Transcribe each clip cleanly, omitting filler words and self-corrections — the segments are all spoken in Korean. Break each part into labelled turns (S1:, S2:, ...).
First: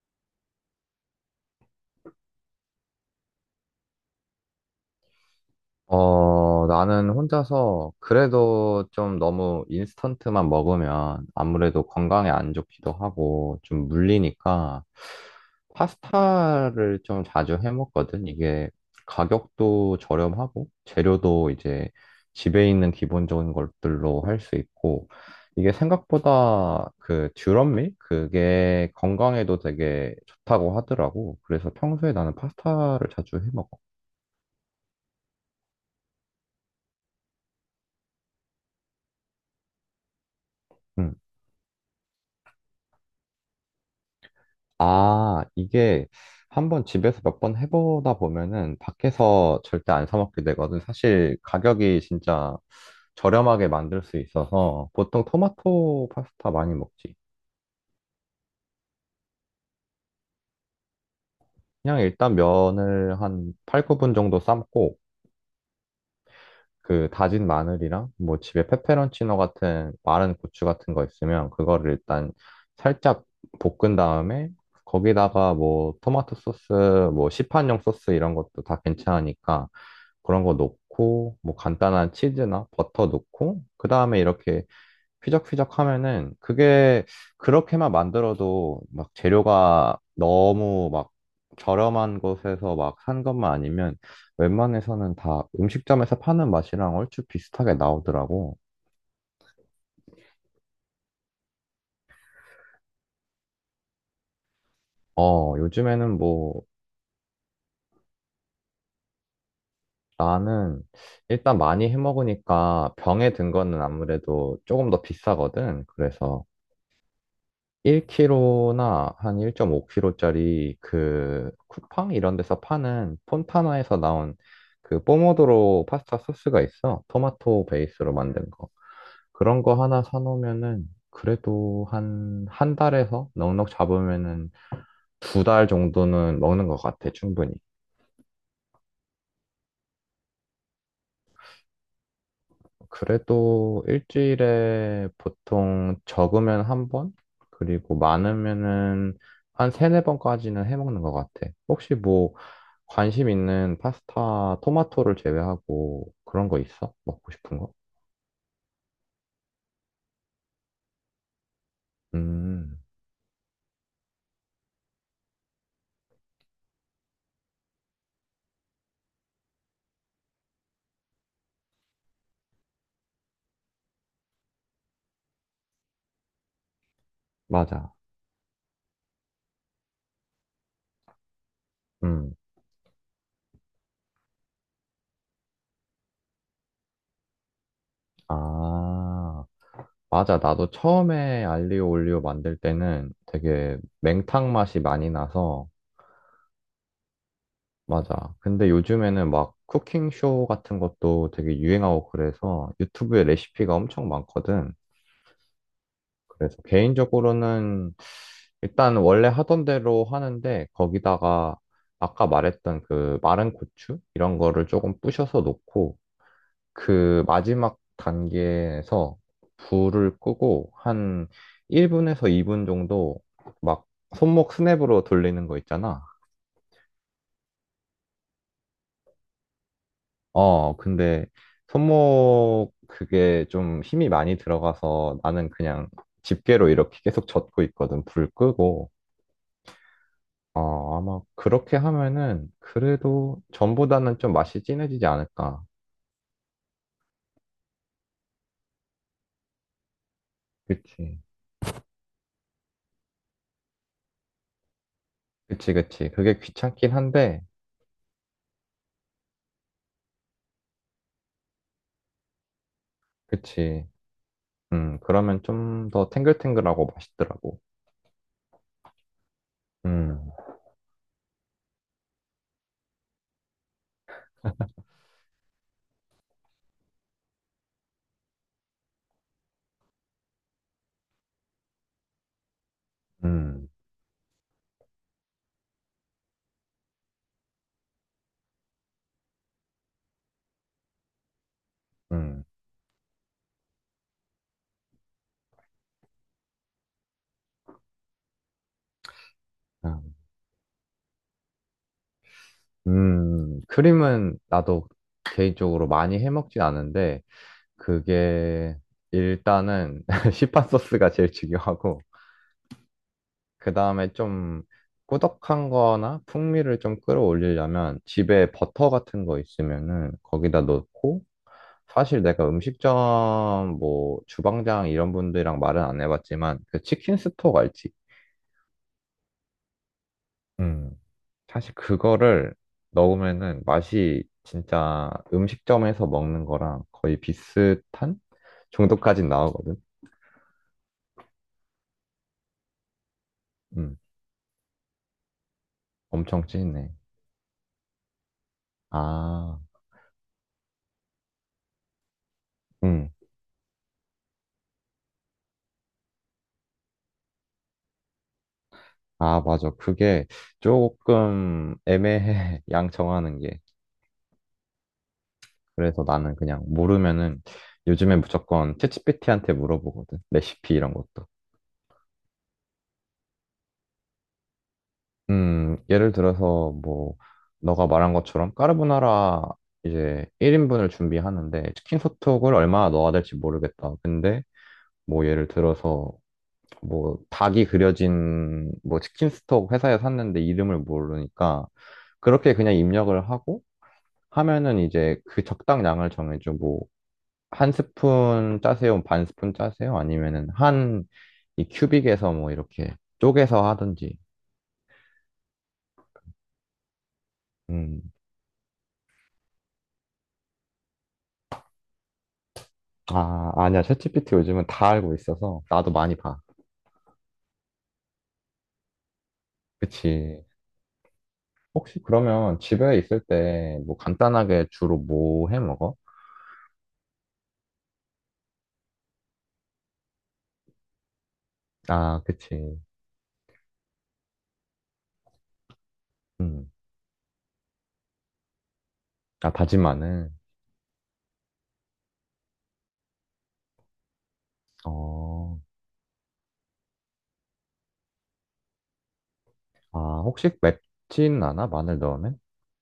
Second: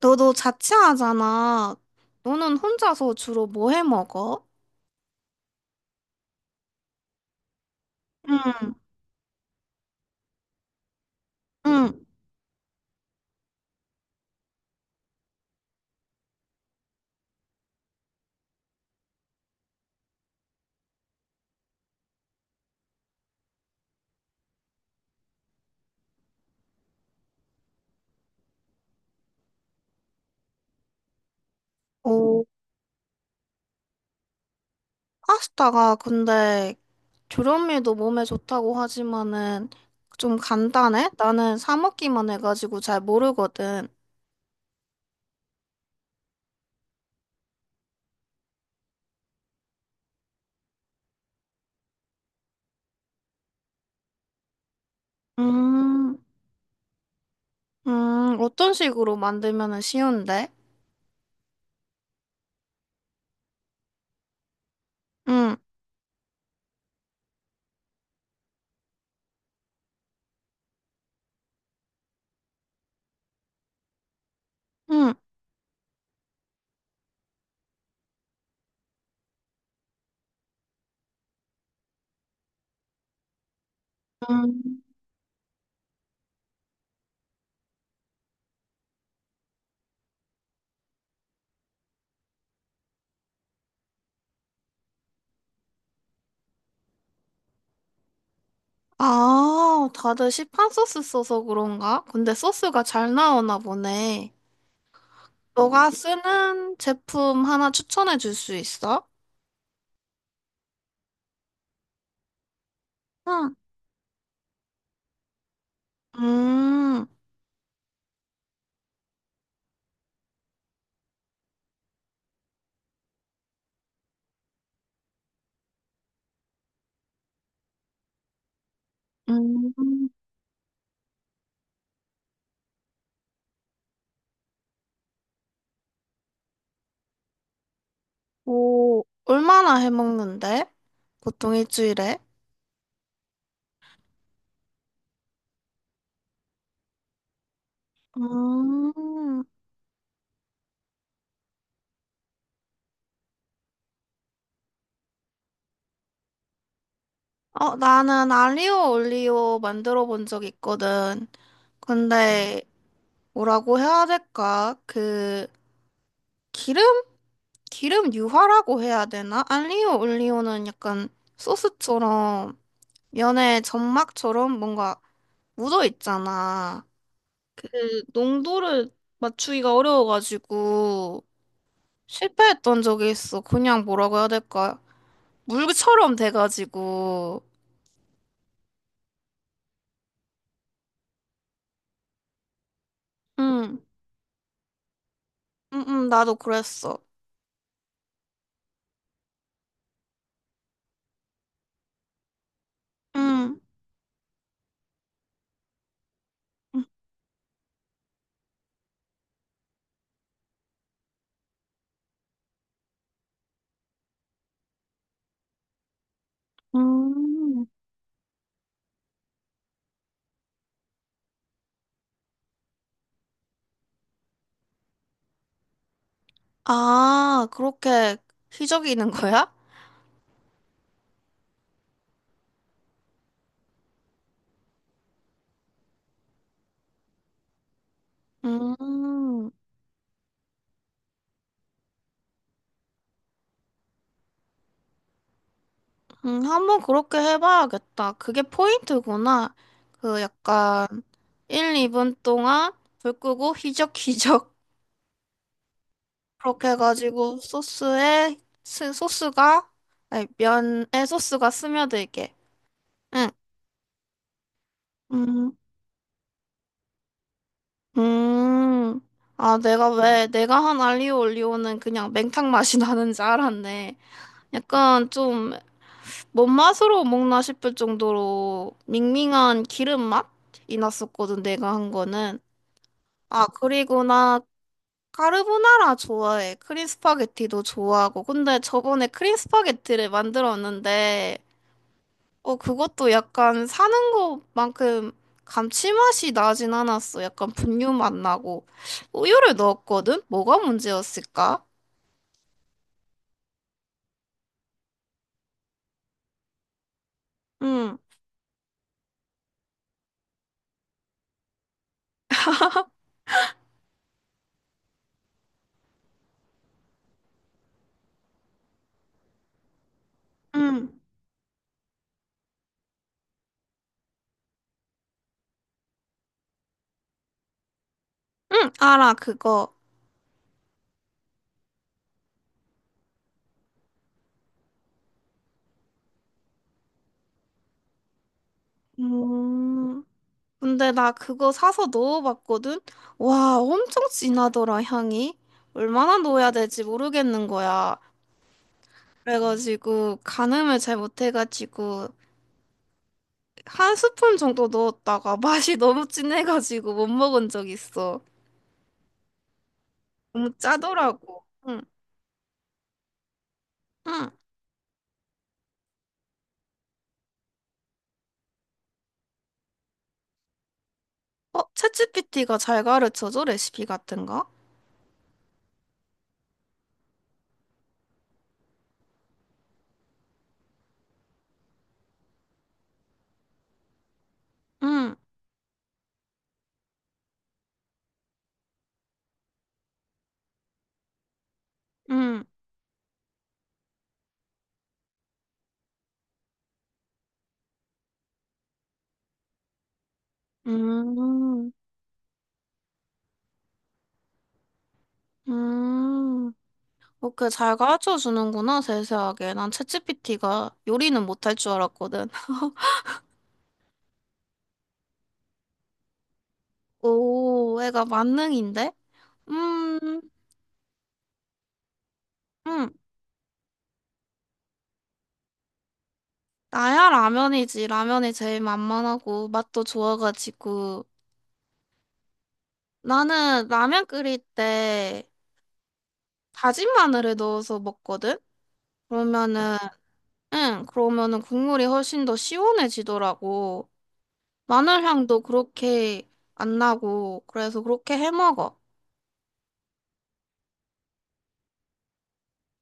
S1: 너도 자취하잖아. 너는 혼자서 주로 뭐 해 먹어?
S2: 어, 나는 혼자서
S1: 응,
S2: 그래도 좀 너무 인스턴트만 먹으면 아무래도
S1: 응.
S2: 건강에 안 좋기도 하고 좀 물리니까 파스타를 좀 자주 해 먹거든. 이게 가격도 저렴하고 재료도 이제 집에 있는 기본적인 것들로 할 수 있고 이게 생각보다 그 듀럼밀? 그게 건강에도 되게 좋다고 하더라고. 그래서 평소에 나는
S1: 오,
S2: 파스타를 자주 해 먹어.
S1: 파스타가 근데 조련미도 몸에 좋다고 하지만은 좀 간단해?
S2: 응.
S1: 나는 사 먹기만 해가지고 잘 모르거든.
S2: 아, 이게 한번 집에서 몇 번 해보다 보면은 밖에서 절대 안 사 먹게 되거든. 사실 가격이 진짜 저렴하게 만들 수 있어서 보통 토마토
S1: 음,
S2: 파스타 많이 먹지.
S1: 어떤 식으로 만들면은 쉬운데?
S2: 그냥 일단 면을 한 8, 9분 정도 삶고
S1: 응,
S2: 그 다진 마늘이랑 뭐 집에 페페론치노 같은 마른 고추 같은 거 있으면 그거를 일단 살짝 볶은 다음에
S1: 응,
S2: 거기다가 뭐 토마토 소스, 뭐 시판용 소스 이런 것도 다 괜찮으니까 그런 거 넣고 뭐 간단한 치즈나 버터 넣고 그 다음에
S1: 응.
S2: 이렇게 휘적휘적 하면은 그게 그렇게만 만들어도 막 재료가 너무 막 저렴한 곳에서 막 산 것만 아니면 웬만해서는 다 음식점에서 파는 맛이랑 얼추 비슷하게 나오더라고.
S1: 아, 다들 시판 소스 써서 그런가? 근데 소스가 잘 나오나 보네.
S2: 어,
S1: 너가
S2: 요즘에는 뭐.
S1: 쓰는 제품 하나 추천해 줄 수 있어?
S2: 나는 일단 많이 해 먹으니까 병에 든
S1: 응.
S2: 거는 아무래도 조금 더 비싸거든. 그래서
S1: 음,
S2: 1kg나 한 1.5kg짜리 그 쿠팡 이런 데서 파는 폰타나에서 나온 그 포모도로 파스타 소스가 있어. 토마토 베이스로 만든 거. 그런 거 하나
S1: 음,
S2: 사놓으면은 그래도 한, 한 달에서 넉넉 잡으면은 두 달 정도는 먹는 것 같아, 충분히.
S1: 뭐, 얼마나 해 먹는데? 보통 일주일에?
S2: 그래도 일주일에 보통 적으면 한 번? 그리고 많으면은
S1: 음,
S2: 한 세네 번까지는 해먹는 것 같아. 혹시 뭐 관심 있는 파스타, 토마토를 제외하고 그런 거 있어? 먹고 싶은 거?
S1: 어, 나는 알리오 올리오 만들어 본 적 있거든. 근데,
S2: 음,
S1: 뭐라고 해야 될까? 그, 기름? 기름 유화라고 해야 되나? 알리오 올리오는 약간 소스처럼, 면에 점막처럼 뭔가 묻어 있잖아. 그
S2: 맞아.
S1: 농도를 맞추기가 어려워가지고
S2: 음,
S1: 실패했던 적이 있어. 그냥 뭐라고 해야 될까? 물처럼 돼가지고.
S2: 아, 맞아. 나도 처음에 알리오 올리오 만들 때는
S1: 응,
S2: 되게 맹탕 맛이 많이 나서.
S1: 응, 응, 나도 그랬어.
S2: 맞아. 근데 요즘에는 막 쿠킹쇼 같은 것도 되게 유행하고 그래서 유튜브에
S1: 응.
S2: 레시피가 엄청 많거든. 그래서
S1: 응.
S2: 개인적으로는 일단 원래 하던 대로 하는데 거기다가 아까 말했던 그 마른 고추 이런 거를 조금 부셔서 넣고 그
S1: 음.
S2: 마지막 단계에서 불을 끄고 한 1분에서 2분 정도 막 손목 스냅으로 돌리는 거 있잖아.
S1: 아, 그렇게 휘저기는 거야?
S2: 어, 근데 손목 그게 좀 힘이 많이 들어가서 나는 그냥 집게로 이렇게 계속 젓고 있거든. 불 끄고.
S1: 음,
S2: 어, 아마 그렇게 하면은 그래도 전보다는 좀 맛이 진해지지 않을까.
S1: 한번 그렇게 해봐야겠다. 그게 포인트구나. 그 약간
S2: 그치.
S1: 1, 2분 동안 불 끄고 휘적휘적
S2: 그치, 그치. 그게
S1: 그렇게
S2: 귀찮긴
S1: 해가지고
S2: 한데.
S1: 소스에 소스가 아니, 면에 소스가 스며들게. 응.
S2: 그치. 그러면
S1: 음.
S2: 좀 더 탱글탱글하고 맛있더라고.
S1: 음. 아, 내가
S2: 음,
S1: 왜 내가 한 알리오 올리오는 그냥 맹탕 맛이 나는 줄 알았네. 약간 좀 뭔 맛으로 먹나 싶을 정도로 밍밍한 기름 맛이 났었거든, 내가 한 거는. 아,
S2: 음,
S1: 그리고 나 카르보나라 좋아해. 크림 스파게티도 좋아하고. 근데 저번에 크림 스파게티를 만들었는데
S2: 음.
S1: 어, 그것도 약간 사는 것만큼 감칠맛이 나진 않았어. 약간 분유 맛 나고. 우유를
S2: 아,
S1: 넣었거든? 뭐가 문제였을까?
S2: 크림은 나도 개인적으로 많이 해먹진 않은데,
S1: 응,
S2: 그게 일단은 시판 소스가 제일 중요하고 그 다음에 좀 꾸덕한 거나 풍미를 좀 끌어올리려면 집에 버터 같은 거 있으면은 거기다
S1: 응,
S2: 넣고 사실 내가 음식점 뭐 주방장 이런 분들이랑 말은 안 해봤지만 그 치킨 스톡 알지?
S1: 응, 알아, 그거.
S2: 음. 사실 그거를 넣으면은 맛이 진짜 음식점에서 먹는 거랑 거의 비슷한 정도까지 나오거든.
S1: 음, 근데 나 그거 사서 넣어봤거든? 와,
S2: 음.
S1: 엄청 진하더라, 향이. 얼마나
S2: 엄청
S1: 넣어야 될지
S2: 진해.
S1: 모르겠는 거야.
S2: 아,
S1: 그래가지고 가늠을 잘 못해가지고
S2: 음.
S1: 한 스푼 정도 넣었다가 맛이 너무 진해가지고 못 먹은 적 있어.
S2: 아, 맞아. 그게
S1: 너무 짜더라고.
S2: 조금
S1: 응,
S2: 애매해. 양 정하는 게.
S1: 응.
S2: 그래서 나는 그냥 모르면은 요즘에 무조건 챗GPT한테 물어보거든. 레시피 이런 것도.
S1: 어, 챗GPT가 잘 가르쳐줘, 레시피 같은 거?
S2: 예를 들어서 뭐 너가 말한 것처럼 까르보나라 이제 1인분을 준비하는데 치킨 소톡을 얼마나 넣어야 될지 모르겠다. 근데
S1: 응,
S2: 뭐 예를 들어서 뭐 닭이 그려진 뭐 치킨 스톡 회사에 샀는데 이름을 모르니까
S1: 응,
S2: 그렇게 그냥 입력을 하고 하면은 이제 그 적당량을 정해줘. 뭐, 한 스푼 짜세요? 반 스푼 짜세요? 아니면은 한 이
S1: 음,
S2: 큐빅에서 뭐 이렇게 쪼개서 하든지.
S1: 음. 그렇게 잘
S2: 음.
S1: 가르쳐 주는구나, 세세하게. 난 챗GPT가 요리는 못할 줄 알았거든.
S2: 아, 아니야. 챗GPT 요즘은 다 알고 있어서 나도 많이 봐.
S1: 오, 애가 만능인데? 음,
S2: 그치. 혹시 그러면
S1: 음.
S2: 집에 있을 때 뭐 간단하게 주로 뭐 해 먹어?
S1: 나야 라면이지. 라면이 제일 만만하고 맛도 좋아가지고.
S2: 아, 그치.
S1: 나는 라면 끓일 때
S2: 음.
S1: 다진 마늘을 넣어서 먹거든?
S2: 아,
S1: 그러면은
S2: 다진 마늘.
S1: 응, 그러면은 국물이 훨씬 더 시원해지더라고. 마늘 향도
S2: 어.
S1: 그렇게 안 나고, 그래서 그렇게 해 먹어.
S2: 아, 혹시 맵진 않아? 마늘 넣으면?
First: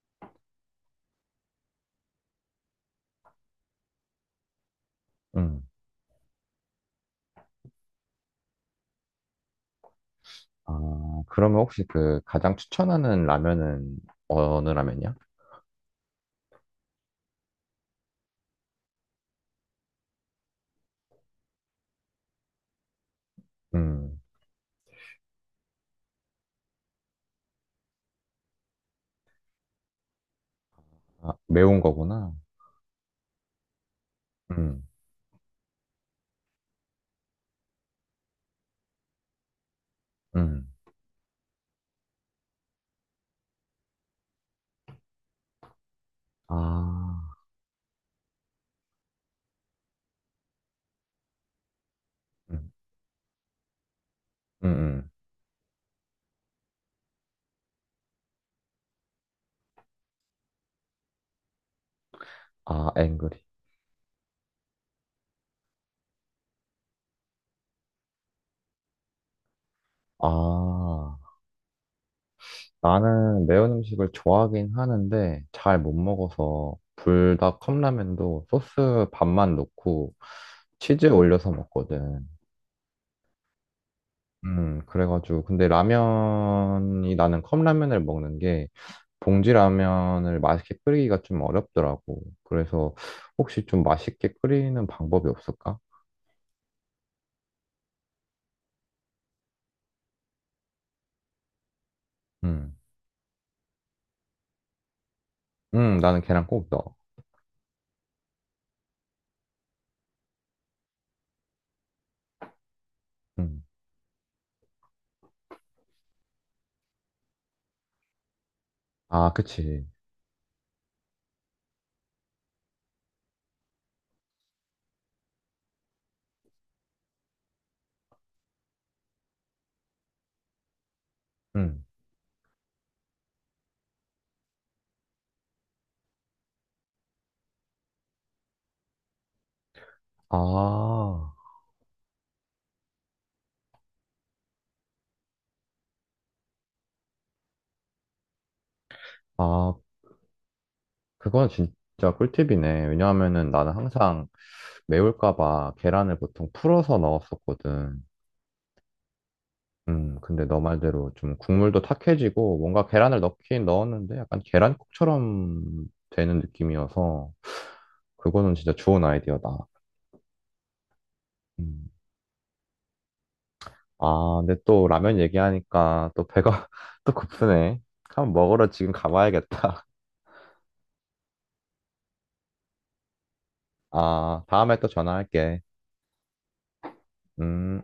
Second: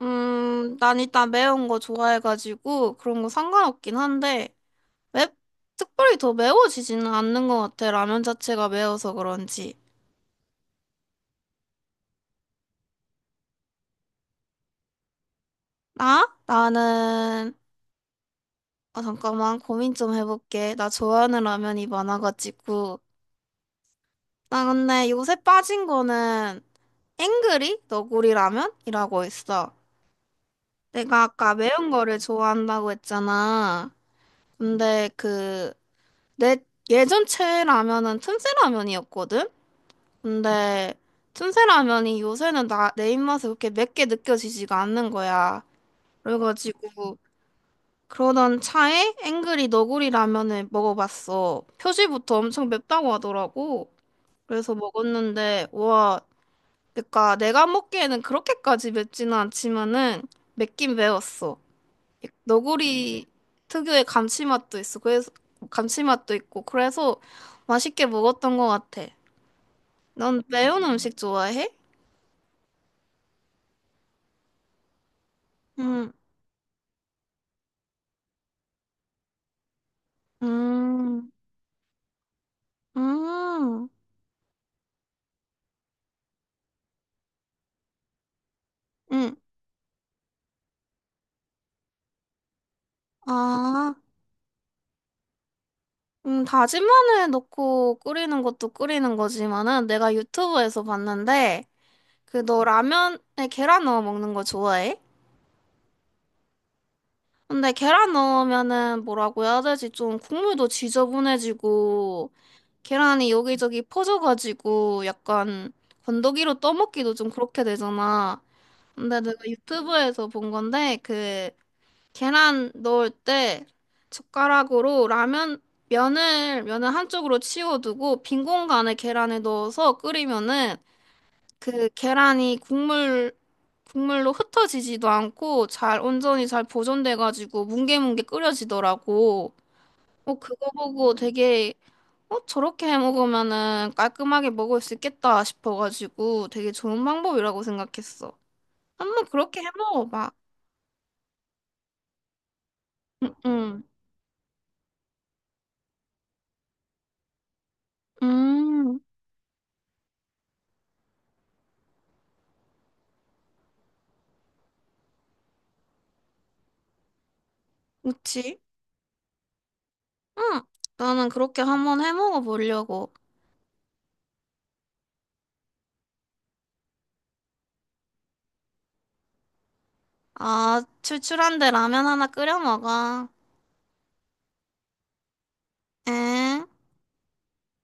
S1: 난 일단 매운 거 좋아해가지고 그런 거 상관없긴 한데, 맵,
S2: 음.
S1: 특별히 더 매워지지는 않는 것 같아. 라면 자체가 매워서 그런지.
S2: 아, 그러면 혹시 그 가장 추천하는 라면은 어느 라면이야?
S1: 나? 나는, 아, 잠깐만, 고민 좀 해볼게. 나 좋아하는 라면이 많아가지고.
S2: 음,
S1: 나 근데 요새 빠진 거는 앵그리 너구리 라면이라고 있어. 내가
S2: 아,
S1: 아까
S2: 매운
S1: 매운 거를
S2: 거구나.
S1: 좋아한다고 했잖아.
S2: 음,
S1: 근데 그, 내 예전 최애라면은 틈새라면이었거든?
S2: 음,
S1: 근데 틈새라면이 요새는 내 입맛에 그렇게 맵게 느껴지지가 않는 거야. 그래가지고,
S2: 아,
S1: 그러던 차에 앵그리 너구리 라면을 먹어봤어. 표지부터 엄청
S2: 음,
S1: 맵다고 하더라고.
S2: 음,
S1: 그래서
S2: 음.
S1: 먹었는데, 와, 그니까 내가 먹기에는 그렇게까지 맵지는 않지만은 맵긴 매웠어.
S2: 아,
S1: 너구리
S2: 앵그리.
S1: 특유의 감칠맛도 있어. 그래서 감칠맛도 있고 그래서 맛있게 먹었던 것 같아. 넌 매운 음식
S2: 아,
S1: 좋아해?
S2: 나는 매운 음식을 좋아하긴 하는데 잘 못
S1: 음,
S2: 먹어서 불닭 컵라면도 소스 반만 넣고 치즈
S1: 음,
S2: 올려서 먹거든.
S1: 음,
S2: 그래가지고 근데 라면이 나는 컵라면을 먹는 게
S1: 음.
S2: 봉지 라면을 맛있게 끓이기가 좀 어렵더라고. 그래서 혹시 좀
S1: 아,
S2: 맛있게 끓이는 방법이 없을까?
S1: 다진 마늘 넣고 끓이는 것도 끓이는 거지만은 내가 유튜브에서 봤는데 그 너
S2: 음,
S1: 라면에 계란 넣어 먹는 거 좋아해?
S2: 나는 계란 꼭 넣어.
S1: 근데 계란 넣으면은 뭐라고 해야 되지? 좀 국물도 지저분해지고 계란이
S2: 음,
S1: 여기저기 퍼져가지고 약간 건더기로 떠먹기도 좀 그렇게 되잖아. 근데
S2: 아,
S1: 내가
S2: 그치.
S1: 유튜브에서 본 건데 그 계란 넣을 때 젓가락으로 라면 면을 한쪽으로 치워두고 빈 공간에 계란을 넣어서 끓이면은
S2: 음,
S1: 그 계란이 국물로 흩어지지도 않고 잘 온전히 잘 보존돼가지고 뭉게뭉게 끓여지더라고. 그거 보고
S2: 아,
S1: 되게 저렇게 해 먹으면은 깔끔하게 먹을 수 있겠다 싶어가지고 되게 좋은 방법이라고 생각했어. 한번 그렇게 해
S2: 아,
S1: 먹어봐.
S2: 그건 진짜 꿀팁이네.
S1: 응,
S2: 왜냐하면은 나는
S1: 응,
S2: 항상 매울까 봐 계란을 보통 풀어서 넣었었거든.
S1: 음,
S2: 근데 너 말대로 좀 국물도 탁해지고 뭔가 계란을 넣긴 넣었는데 약간 계란국처럼 되는 느낌이어서 그거는
S1: 그치?
S2: 진짜 좋은 아이디어다.
S1: 응, 나는 그렇게
S2: 음.
S1: 한번 해 먹어보려고.
S2: 아, 근데 또 라면 얘기하니까 또 배가 또 고프네. 한번 먹으러 지금 가봐야겠다.
S1: 아, 출출한데 라면 하나 끓여 먹어.
S2: 아, 다음에 또 전화할게.
S1: 에?
S2: 음.